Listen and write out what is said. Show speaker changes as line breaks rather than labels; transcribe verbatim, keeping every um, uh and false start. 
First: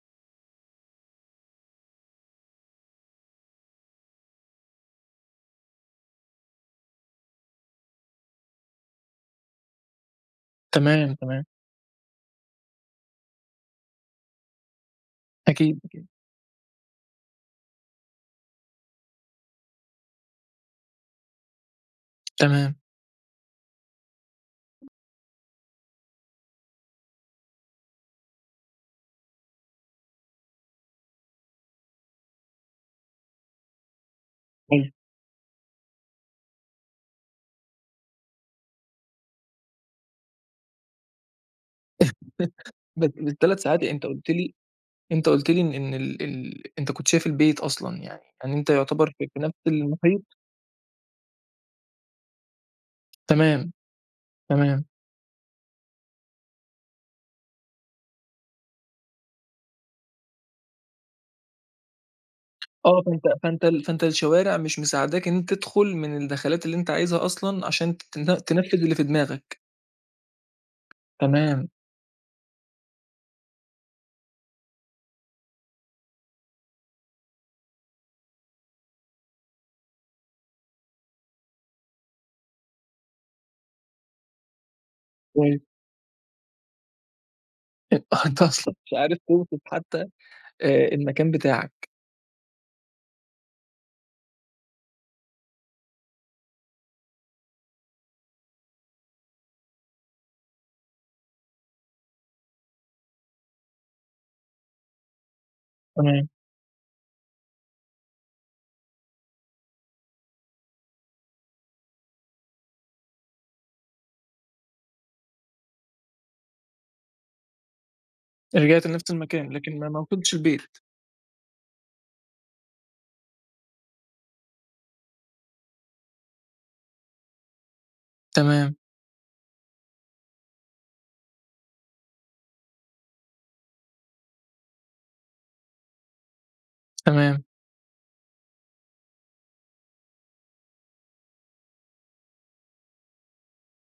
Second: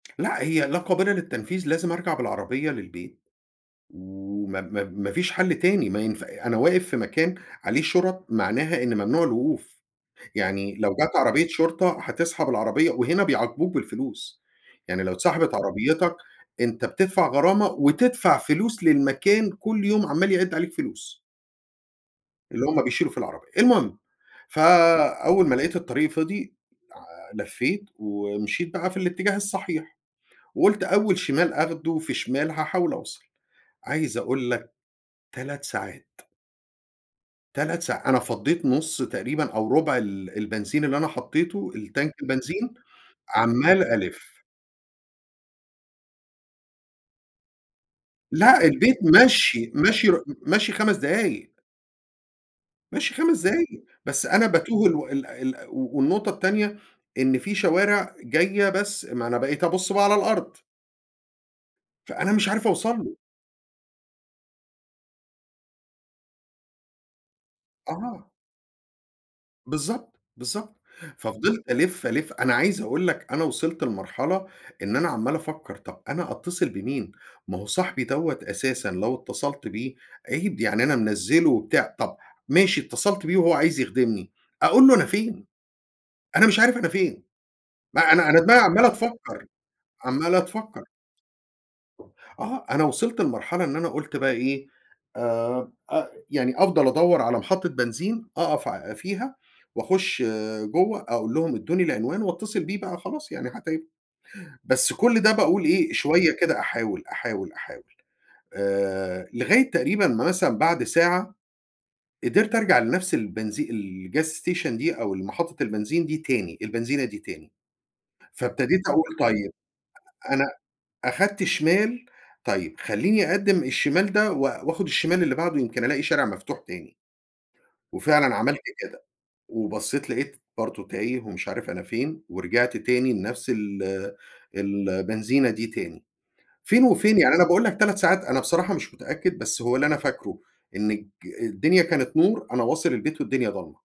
لأ هي لا قابلة للتنفيذ، لازم أرجع بالعربية للبيت. وما ما ما فيش حل تاني ما ينفع أنا واقف في مكان عليه شُرَط معناها إن ممنوع الوقوف، يعني لو
تمام،
جات
تمام.
عربية شرطة هتسحب العربية وهنا بيعاقبوك بالفلوس، يعني لو اتسحبت
أكيد، أكيد.
عربيتك أنت بتدفع غرامة وتدفع فلوس للمكان كل يوم عمّال يعِد عليك فلوس. اللي
تمام.
هُم بيشيلوا في العربية. المهم فأول ما لقيت الطريق فِضي لع لفّيت ومشيت بقى في الاتجاه الصحيح، وقُلت أول شمال آخده في شمال، هاحاول أوصل. عايز أقول لك
[unintelligible]
تلت ساعات. تلت ساع أنا فَضّيت نص تقريبًا أو ربع ال البنزين اللي أنا حطيته الTank البنزين،
[unintelligible] تلت ساعات
عمّال
إيه، أنت قُلت
ألِف.
لي أنت قُلت لي إن ال ال أنت كنت شايف البيت أصلًا يعني، يعني
لأ،
أنت
البيت
يعتبر في في نفْس
مَشْي، مَشْي رُ م
المحيط.
مَشْي خمس دقايق. مَشْي خمس
تمام،
دقايق، بس أنا باتوه
تمام.
الو ال ال و والنقطة التانية إن في شوارع جاية بس ما أنا بقيت أبُص بقى على الأرض. فأنا مش عارف أوصل
آه،
له.
فأنت فأنت ال فأنت الشوارع مش مساعداك إن أنت تدخل من الدخلات اللي أنت عايزها أصلًا، عشان
آه.
تتن تنفذ اللي في دماغك.
بالضبط، بالضبط.
تمام.
ففضِلت ألِف، ألِف، أنا عايز أقول لك أنا وصلت لمرحلة إن أنا عماّل أفَكّر طَب أنا أتّصل بمين، ما هو صاحبي دوّة أساسًا لو اتصلت بيه، عيب، يعني أنا منزّله وبتاع، طَب ماشي اتصلت بيه وهو عايز يخدمني، أقول له أنا فين؟
[unintelligible]
أنا مش عارف أنا فين،
أنت
ما أنا أنا
أنت
دماغي
أصلًا
عمّالة
مش عارف
تفكّر،
توصف حتى،
عمّالة تفكّر.
آآ المكان بتاعك.
آه، أنا وصلت لمرحلة إن أنا قُلت بقى إيه، آآ أ يعني أفضل أدَوّر على محطة بنزين أقف ع فيها وأخُش جوّه أقول لهم ادّوني العنوان واتّصل بيه بقى وخلاص، يعني حتى ي بس كل ده باقول إيه،
تمام.
شوية كده أحاول، أحاول، أحاول آآ، لغاية تقريبًا مثلًا بعد ساعة قدرت أرجع لنفْس البنزي الgas station دي أو محطة البنزين دي تاني، البنزينة دي تاني، فابتديت
رجعت لنفس
أقول طيّب
المكان، لكن ما ما وصلتش
أنا
البيت.
أخدت شمال، طيّب خلّيني أقدّم الشمال ده و وآخُد الشمال اللي بعده يمكن ألاقي شارع مفتوح تاني. وفعلًا عملت
تمام.
كده، وبصيت لقيت برضه تايه ومش عارف أنا فين ورجعت تاني لنفْس ال البنزينة دي تاني. فين وفين يعني أنا
تمام.
باقول لك تلت ساعات، أنا بصراحة مش متأكد، بس هو اللي أنا فاكره إن الج الدنيا كانت نور، أنا واصل البيت والدنيا ضلمة.